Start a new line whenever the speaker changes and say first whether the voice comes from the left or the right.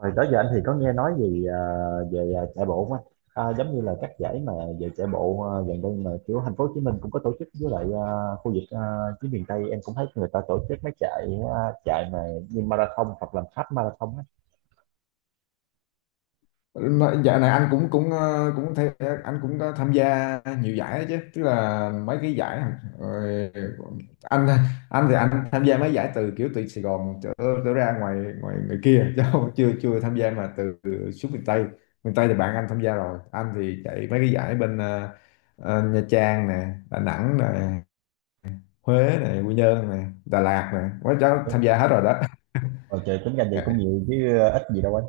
right: Rồi đó giờ anh thì có nghe nói gì về chạy bộ không anh? À, giống như là các giải mà về chạy bộ gần đây mà kiểu thành phố Hồ Chí Minh cũng có tổ chức với lại khu vực phía miền Tây em cũng thấy người ta tổ chức mấy chạy à, chạy mà như marathon hoặc là half marathon á.
left: Mà dạo này anh cũng cũng ờ, cũng thấy anh cũng có tham gia nhiều giải đó chứ, tức là mấy cái giải rồi. Anh anh thì anh tham gia mấy giải từ kiểu từ Sài Gòn trở ra ngoài ngoài ngoài kia chứ không, chưa chưa tham gia mà từ xuống miền Tây. Miền Tây thì bạn anh tham gia rồi, anh thì chạy mấy cái giải bên Nha Trang nè, Đà Nẵng nè, Huế nè, Quy Nhơn nè, Đà Lạt nè, quá cháu tham gia hết rồi đó.
right: Rồi trời, tính ra vậy cũng nhiều chứ ít gì đâu anh.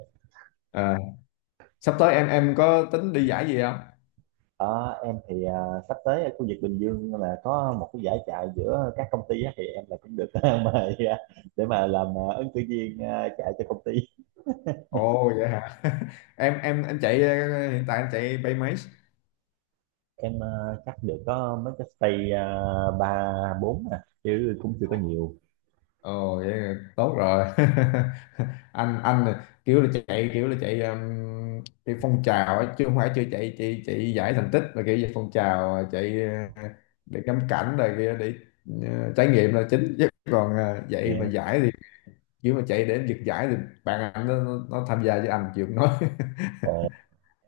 left: Ờ, sắp tới em có tính đi giải gì không?
right: Ờ, em thì sắp tới ở khu vực Bình Dương là có một cái giải chạy giữa các công ty á, thì em là cũng được mời để mà làm ứng cử viên chạy cho công ty.
left: Ồ vậy hả? Em, anh chạy hiện tại anh chạy bay mấy?
right: Em chắc được có mấy cái stay ba bốn à, chứ cũng chưa có nhiều.
left: Ồ vậy là tốt rồi. Anh là kiểu là chạy, kiểu là chạy chạy phong trào ấy, chứ không phải chưa chạy chạy chạy giải thành tích, mà kiểu về phong trào, chạy ờ, để ngắm cảnh rồi kia, để trải nghiệm là chính. Chứ còn
right: Dạ.
left: chạy mà giải thì, kiểu mà chạy để giật giải thì bạn anh nó tham gia, với anh chịu không nói.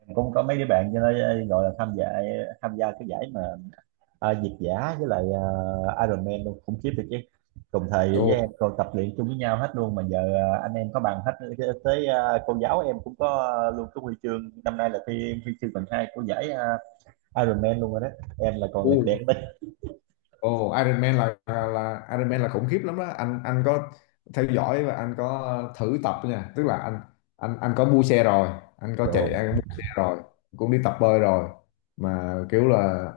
right: Em cũng có mấy đứa bạn cho nó gọi là tham gia, tham gia cái giải mà việt giả với lại Ironman luôn, khủng khiếp được chứ, cùng thời với em còn tập luyện chung với nhau hết luôn mà giờ anh em có bằng hết. Tới cô giáo em cũng có luôn cái huy chương, năm nay là thi huy chương bằng hai của giải Ironman luôn rồi đó, em là còn
left: Đồ.
right: lệch đèn đấy.
left: Ồ, Iron Man là, Iron Man là khủng khiếp lắm đó. Anh có theo dõi và anh có thử tập nha. Tức là anh có mua xe rồi, anh có chạy,
right: rồi
left: anh có mua xe rồi, cũng đi tập bơi rồi. Mà kiểu là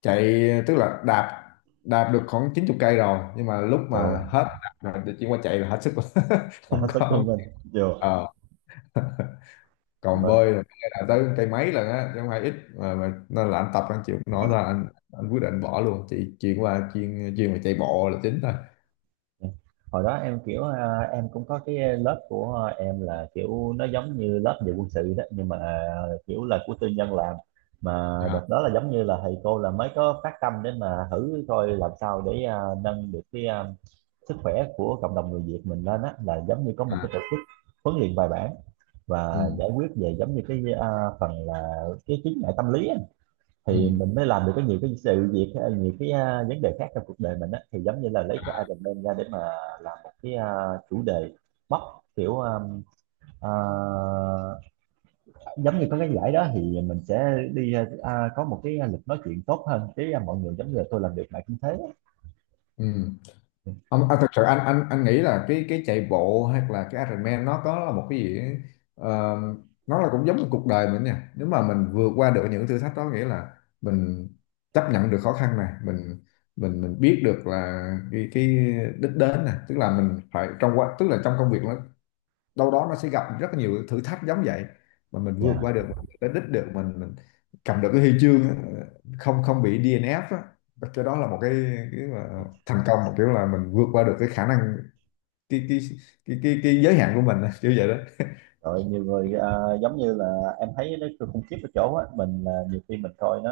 left: chạy, tức là đạp đạp được khoảng 90 cây rồi, nhưng mà lúc mà
right: rồi
left: hết đạp rồi thì chuyển qua chạy là hết sức rồi.
right: là
left: Không
right: hết sức
left: có.
right: luôn anh rồi.
left: Ờ, còn bơi là tới cây mấy lần á, chứ không phải ít. Mà nên là anh tập anh chịu không nổi, là anh quyết định bỏ luôn, chỉ chuyển qua chuyên chuyên về chạy bộ là chính thôi.
right: Ừ. Hồi đó em kiểu em cũng có cái lớp của em là kiểu nó giống như lớp về quân sự đó, nhưng mà kiểu là của tư nhân làm, mà
left: À,
right: đợt đó là giống như là thầy cô là mới có phát tâm để mà thử coi làm sao để nâng được cái sức khỏe của cộng đồng người Việt mình lên á, là giống như có một
left: à,
right: cái tổ chức huấn luyện bài bản và
left: ừ,
right: giải quyết về giống như cái phần là cái chứng ngại tâm lý á,
left: ừ,
right: thì mình mới làm được có nhiều cái sự việc hay, nhiều cái vấn đề khác trong cuộc đời mình á, thì giống như là lấy cái Iron Man ra để mà làm một cái chủ đề, mốc, kiểu à, giống như có cái giải đó thì mình sẽ đi có một cái lịch nói chuyện tốt hơn với mọi người giống như là tôi làm được lại cũng thế á.
left: ừ. Ông, à, thật sự anh nghĩ là cái chạy bộ hay là cái Ironman, nó có là một cái gì ấy, ờ, nó là cũng giống như cuộc đời mình nha. Nếu mà mình vượt qua được những thử thách đó nghĩa là mình chấp nhận được khó khăn này, mình mình biết được là cái đích đến này, tức là mình phải trong quá, tức là trong công việc đâu đó, nó sẽ gặp rất là nhiều thử thách giống vậy. Mà mình vượt
right: Dạ.
left: qua được, mình tới đích được, mình cầm được cái huy chương á, không không bị DNF á, cái đó là cái mà thành công. Một kiểu là mình vượt qua được cái khả năng, cái cái cái giới hạn của mình á, kiểu vậy đó.
right: Rồi nhiều người giống như là em thấy nó khủng khiếp ở chỗ á, mình là nhiều khi mình coi nó,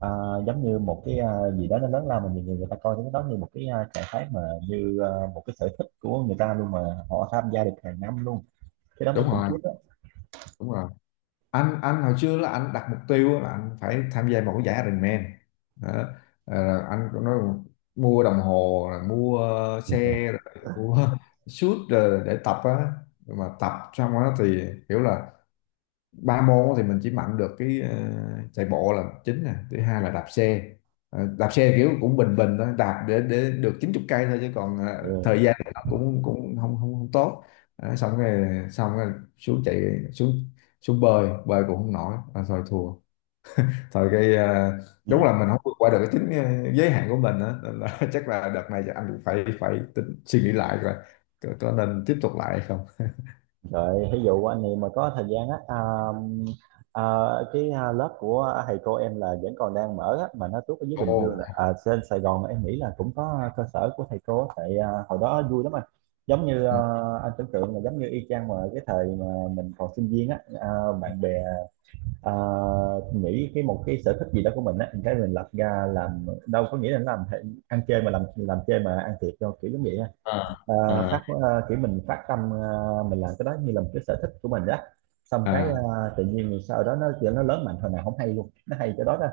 right: À, giống như một cái gì đó nó lớn lao, mà nhiều người, người ta coi cái đó như một cái trạng thái mà như một cái sở thích của người ta luôn, mà họ tham gia được hàng năm luôn, cái đó mới
left: Đúng
right: khủng
left: rồi,
right: khiếp đó.
left: đúng rồi, anh hồi xưa là anh đặt mục tiêu là anh phải tham gia một cái giải Ironman đó. Ờ, anh có nói mua đồng hồ rồi mua
right: Yeah.
left: xe rồi mua suit rồi để tập á. Nhưng mà tập xong đó thì kiểu là ba môn thì mình chỉ mạnh được cái chạy bộ là chính nè, thứ hai là đạp xe. Ờ, đạp xe kiểu cũng bình bình thôi, đạp để được chín chục cây thôi, chứ còn
right: Rồi
left: thời gian thì nó cũng cũng không không không tốt. Ờ, xong rồi xuống chạy, xuống xuống bơi, bơi cũng không nổi. À, thôi thua thôi cái đúng là mình không vượt qua được cái chính giới hạn của mình á. Nên là chắc là đợt này chắc anh cũng phải phải tính suy nghĩ lại rồi, có nên tiếp tục lại hay không.
right: ví dụ anh em mà có thời gian á à, cái lớp của thầy cô em là vẫn còn đang mở á, mà nó tuốt ở dưới Bình
left: Ồ.
right: Dương là trên Sài Gòn em nghĩ là cũng có cơ sở của thầy cô á, tại hồi đó vui lắm anh, giống như
left: Ừ.
right: anh tưởng tượng là giống như y chang mà cái thời mà mình còn sinh viên á bạn bè. À, nghĩ cái một cái sở thích gì đó của mình á, cái mình lập ra làm đâu có nghĩa là làm ăn chơi mà làm chơi mà ăn thiệt đâu, kiểu giống vậy á.
left: à,
right: à,
left: à.
right: Kiểu mình phát tâm mình làm cái đó như là một cái sở thích của mình đó, xong cái
left: À
right: tự nhiên rồi sau đó nó lớn mạnh hồi nào không hay luôn, nó hay cái đó đó.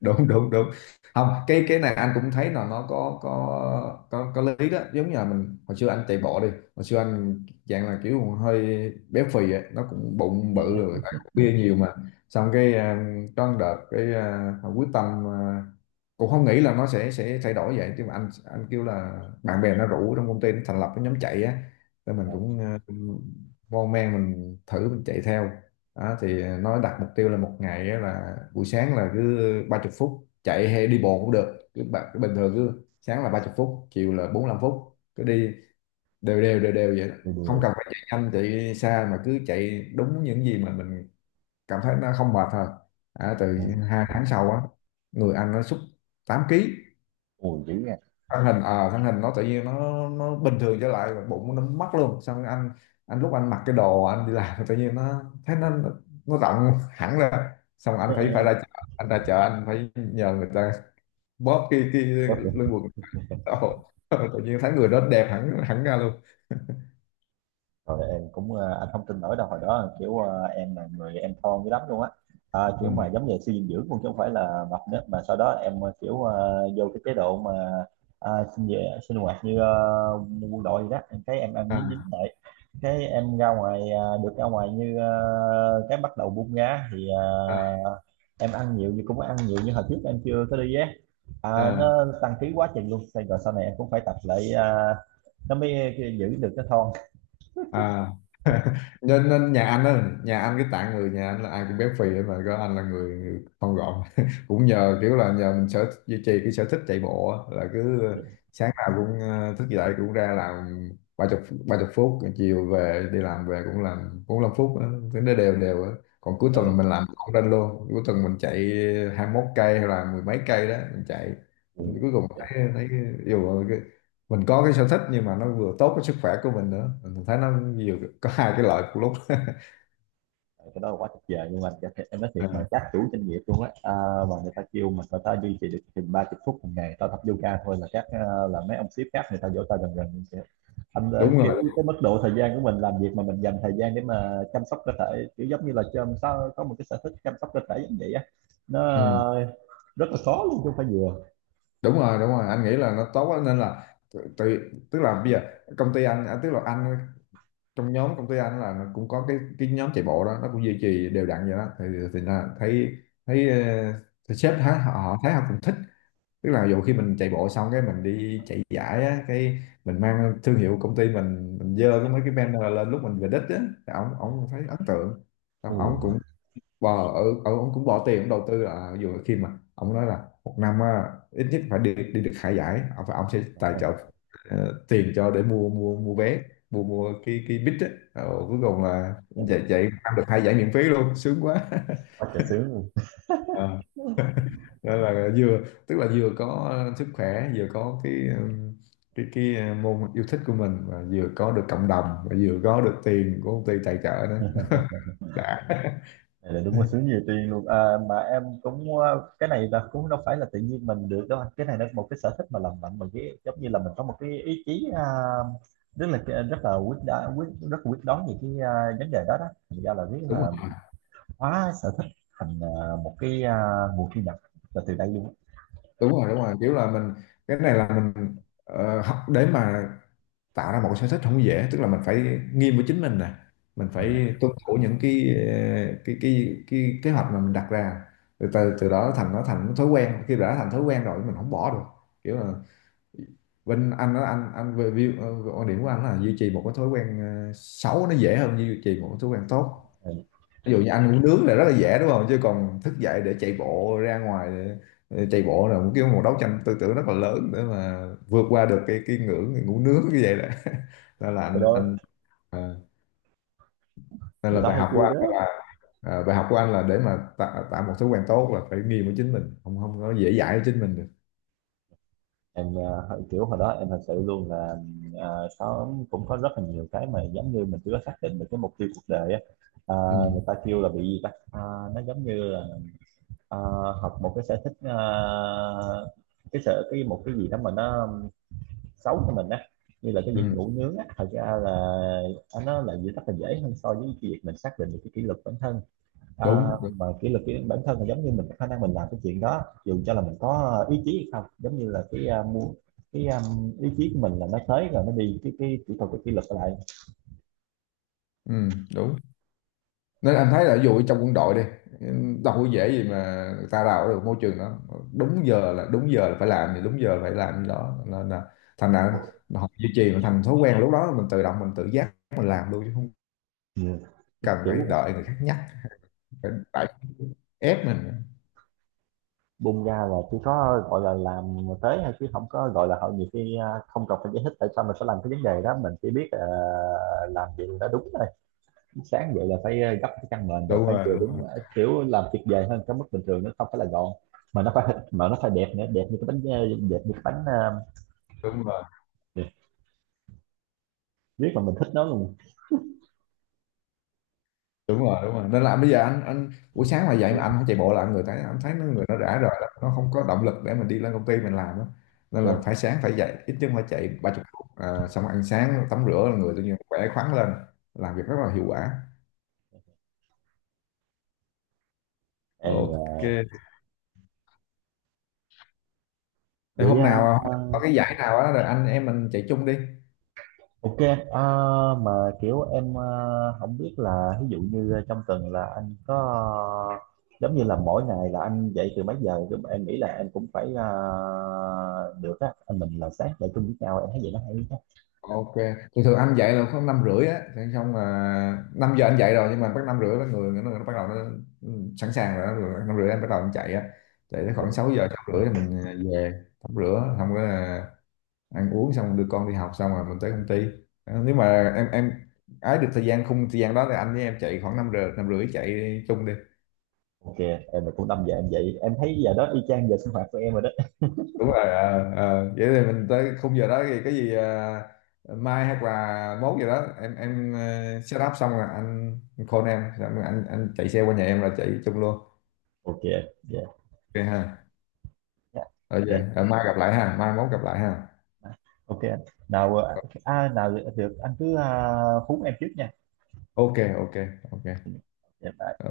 left: đúng, đúng, đúng. Không cái này anh cũng thấy là nó có có lý đó, giống như là mình hồi xưa anh chạy bộ đi, hồi xưa anh dạng là kiểu hơi béo phì ấy. Nó cũng bụng bự
right: Yeah.
left: rồi tại cũng bia nhiều mà. Xong cái à, có một đợt cái à, quyết tâm à, cũng không nghĩ là nó sẽ thay đổi vậy. Nhưng mà anh kêu là bạn bè nó rủ, trong công ty nó thành lập cái nhóm chạy á, nên mình cũng à, mon men mình thử mình chạy theo đó. Thì nó đặt mục tiêu là một ngày á là buổi sáng là cứ 30 phút chạy hay đi bộ cũng được, cứ bạn cứ bình thường, cứ sáng là 30 phút, chiều là 45 phút, cứ đi đều đều vậy đó.
right: Đùa,
left: Không
right: đùa.
left: cần phải chạy nhanh chạy xa, mà cứ chạy đúng những gì mà mình cảm thấy nó không mệt thôi. À, từ hai tháng sau á, người anh nó sút 8 ký.
right: Ồ, dữ nha.
left: Thân hình nó tự nhiên nó bình thường trở lại, bụng nó mất luôn. Xong rồi anh lúc anh mặc cái đồ anh đi làm tự nhiên nó thấy nó rộng hẳn ra. Xong anh phải phải ra chợ, anh ra chợ anh phải nhờ người ta bóp cái
right: Có.
left: lưng quần đồ, tự nhiên thấy người đó đẹp hẳn hẳn ra luôn.
right: Rồi em cũng anh không tin nổi đâu, hồi đó kiểu em là người em thon dữ lắm luôn á
left: Ừ.
right: kiểu mà giống như suy dinh dưỡng cũng, chứ không phải là mập nữa. Mà sau đó em kiểu vô cái chế độ mà sinh về sinh hoạt như quân đội gì đó, em thấy em ăn nhín nhín
left: à,
right: lại, cái em ra ngoài được ra ngoài như cái bắt đầu bung ra thì
left: à,
right: em ăn nhiều, nhưng cũng ăn nhiều như hồi trước em chưa có đi á à,
left: à.
right: nó tăng ký quá trình luôn. Xong rồi sau này em cũng phải tập lại nó mới giữ được cái thon
left: À Nên nhà anh á, nhà anh cái tạng người nhà anh là ai cũng béo phì hết, mà có anh là người thon gọn, cũng nhờ kiểu là nhờ mình sở duy trì cái sở thích chạy bộ á, là cứ sáng nào cũng thức dậy cũng ra làm ba chục ba chục phút, chiều về đi làm về cũng làm phút á, cứ nó đều đều á. Còn cuối
right: rồi.
left: tuần mình Ừ. làm không lên luôn, cuối tuần mình chạy hai mốt cây hay là mười mấy cây đó mình chạy.
right: Ừ,
left: mình cuối cùng
right: trời,
left: thấy thấy yêu. Mình có cái sở thích nhưng mà nó vừa tốt cái sức khỏe của mình nữa, mình thấy nó nhiều, có hai cái lợi cùng lúc.
right: cái đó là quá tuyệt vời luôn anh. Dạ, thiệt, em nói thiệt
left: Ừ,
right: mà các chủ doanh nghiệp luôn á mà người ta kêu mình, người ta duy trì được chừng 30 phút một ngày tao tập yoga thôi, là các là mấy ông sếp khác người ta vỗ tay rần rần. Kìa. Anh
left: đúng
right: kiểu
left: rồi,
right: cái mức độ thời gian của mình làm việc mà mình dành thời gian để mà chăm sóc cơ thể, kiểu giống như là chăm sao có một cái sở thích chăm sóc cơ thể giống vậy á, nó
left: ừ,
right: à, rất là khó luôn, chứ không phải vừa.
left: đúng rồi, đúng rồi, anh nghĩ là nó tốt quá. Nên là tự, tự- tức là bây giờ công ty anh à, tức là anh trong nhóm công ty anh là nó cũng có cái nhóm chạy bộ đó, nó cũng duy trì đều đặn vậy đó. Thì là thấy thấy, ờ, thì sếp thấy, họ họ thấy họ cũng thích. Tức là dù khi mình chạy bộ xong, cái mình đi chạy giải á, cái mình mang thương hiệu công ty mình dơ cái mấy cái banner lên lúc mình về đích á, thì ổng ổng thấy ấn tượng.
right: Ừ,
left: Xong bò ở ổng cũng bỏ tiền ổng đầu tư, là dù khi mà ổng nói là một năm á, ít nhất phải đi đi được hai giải, ổng sẽ tài trợ tiền cho để mua mua mua vé, mua mua cái bít á. Ờ, cuối cùng là chạy chạy ăn được hai giải miễn phí luôn, sướng quá.
right: quá trời sướng luôn.
left: Đó là vừa, tức là vừa có sức khỏe, vừa có cái môn yêu thích của mình, và vừa có được cộng đồng, và vừa có được tiền của công ty tài trợ nữa. Đã.
right: Này là đúng là sướng nhiều tiền luôn mà em cũng cái này là cũng đâu phải là tự nhiên mình được đâu anh. Cái này là một cái sở thích mà làm mạnh mình, cái giống như là mình có một cái ý chí rất là rất là quyết, rất là quyết đoán về cái vấn đề đó đó, thành ra là biết
left: Đúng
right: là
left: rồi,
right: hóa sở thích thành một cái nguồn thu nhập là từ đây luôn.
left: đúng rồi, kiểu là mình, cái này là mình học để mà tạo ra một cái sở thích không dễ. Tức là mình phải nghiêm với chính mình nè, mình phải tuân thủ những cái cái kế hoạch mà mình đặt ra. Từ từ từ đó thành, nó thành thói quen, khi đã thành thói quen rồi mình không bỏ được. Kiểu là bên anh á, anh về view quan điểm của anh là duy trì một cái thói quen xấu nó dễ hơn duy trì một cái thói quen tốt.
right: Ừ.
left: Ví dụ như anh uống nướng là rất là dễ, đúng không? Chứ còn thức dậy để chạy bộ ra ngoài để chạy bộ là một cái, một đấu tranh tư tưởng rất là lớn để mà vượt qua được cái ngưỡng ngủ nướng như vậy đó. Nên là
right: Cái đó
left: ờ, nên
right: người
left: là
right: ta
left: bài
right: hay
left: học của
right: kêu
left: anh
right: đó.
left: là bài học của anh là để mà tạo một thói quen tốt là phải nghiêm với chính mình, không không có dễ dãi với chính mình được.
right: Em kiểu hồi đó em thật sự luôn là có, cũng có rất là nhiều cái mà giống như mình chưa có xác định được cái mục tiêu cuộc đời á. Ờ,
left: Ừ,
right: người ta kêu là bị gì ta. Ờ, nó giống như là ờ, học một cái sở thích cái sở, cái một cái gì đó mà nó xấu cho mình á, như là cái việc
left: ừ,
right: ngủ nướng á, thật ra là nó là gì rất là dễ hơn so với cái việc mình xác định được cái kỷ luật bản thân. À,
left: đúng, đúng.
right: mà kỷ luật cái bản thân là giống như mình có khả năng mình làm cái chuyện đó dù cho là mình có ý chí hay không, giống như là cái muốn, cái ý chí của mình là nó tới rồi nó đi, cái kỹ thuật, cái kỷ luật lại.
left: Ừ, đúng. Nên anh thấy là ví dụ trong quân đội đi, đâu có dễ gì mà người ta đào được môi trường đó. Đúng giờ là đúng giờ, là phải làm thì đúng giờ phải làm gì đó. Nên là thành ra họ duy trì nó thành thói quen, lúc đó mình tự động mình tự giác mình làm luôn chứ không
right: Ừ.
left: cần phải
right: Kiểu
left: đợi người khác nhắc, phải phải ép mình.
right: bung ra là chỉ có gọi là làm tới hay, chứ không có gọi là họ nhiều khi không cần phải giải thích tại sao mình phải làm cái vấn đề đó, mình chỉ biết làm gì là đúng thôi. Sáng dậy là phải gấp cái chăn mền rồi
left: đúng
right: phải
left: rồi
right: vừa
left: đúng rồi
right: đúng kiểu làm tuyệt vời hơn cái mức bình thường, nó không phải là gọn mà nó phải, mà nó phải đẹp nữa, đẹp như cái bánh đẹp như cái bánh.
left: đúng rồi
right: Yeah, biết là mình thích nó luôn.
left: Đúng rồi, nên là bây giờ anh buổi sáng mà dậy mà anh không chạy bộ là anh người thấy, anh thấy nó người nó rã rời lắm, nó không có động lực để mình đi lên công ty mình làm á. Nên là
right: Yeah.
left: phải sáng phải dậy ít nhất phải chạy ba chục phút, à, xong ăn sáng tắm rửa là người tự nhiên khỏe khoắn lên, làm việc rất là hiệu quả.
right: Em là-
left: Ok. Thì
right: vậy
left: hôm nào hôm nào có cái giải nào á rồi anh em mình chạy chung đi.
right: ok. ờ, mà kiểu em không biết là ví dụ như trong tuần là anh có ờ, giống như là mỗi ngày là anh dậy từ mấy giờ? Giống- em nghĩ là em cũng phải được á anh, mình là sáng dậy chung với nhau em thấy vậy nó hay á.
left: Ok, thường thường anh dậy là khoảng năm rưỡi á, thế xong là 5 giờ anh dậy rồi, nhưng mà bắt năm rưỡi là người nó bắt đầu nó ừ, sẵn sàng rồi, đó. Rồi năm rưỡi anh bắt đầu anh chạy á, chạy tới khoảng 6 giờ 6 rưỡi thì mình à, về tắm rửa, xong cái là ăn uống xong đưa con đi học xong rồi mình tới công ty. Ờ, nếu mà em ái được thời gian khung thời gian đó thì anh với em chạy khoảng năm giờ năm rưỡi, chạy chung đi.
right: Ok. Em là cũng 5 giờ em dậy, em thấy giờ đó y chang giờ sinh hoạt của em rồi đó.
left: Đúng rồi, ờ, ờ. Vậy thì mình tới khung giờ đó thì cái gì à, mai hoặc là mốt giờ đó em ờ, set up xong rồi anh, call em xong rồi anh chạy xe qua nhà em là chạy chung luôn.
right: Ok. Yeah,
left: Ok ha.
right: yeah.
left: Rồi
right: Ok.
left: về. Ờ, mai gặp lại ha, mai mốt gặp lại ha.
right: Ok anh. Nào nào được được, anh cứ hú em trước nha.
left: Ok, ok, ok.
right: Dạ, bye.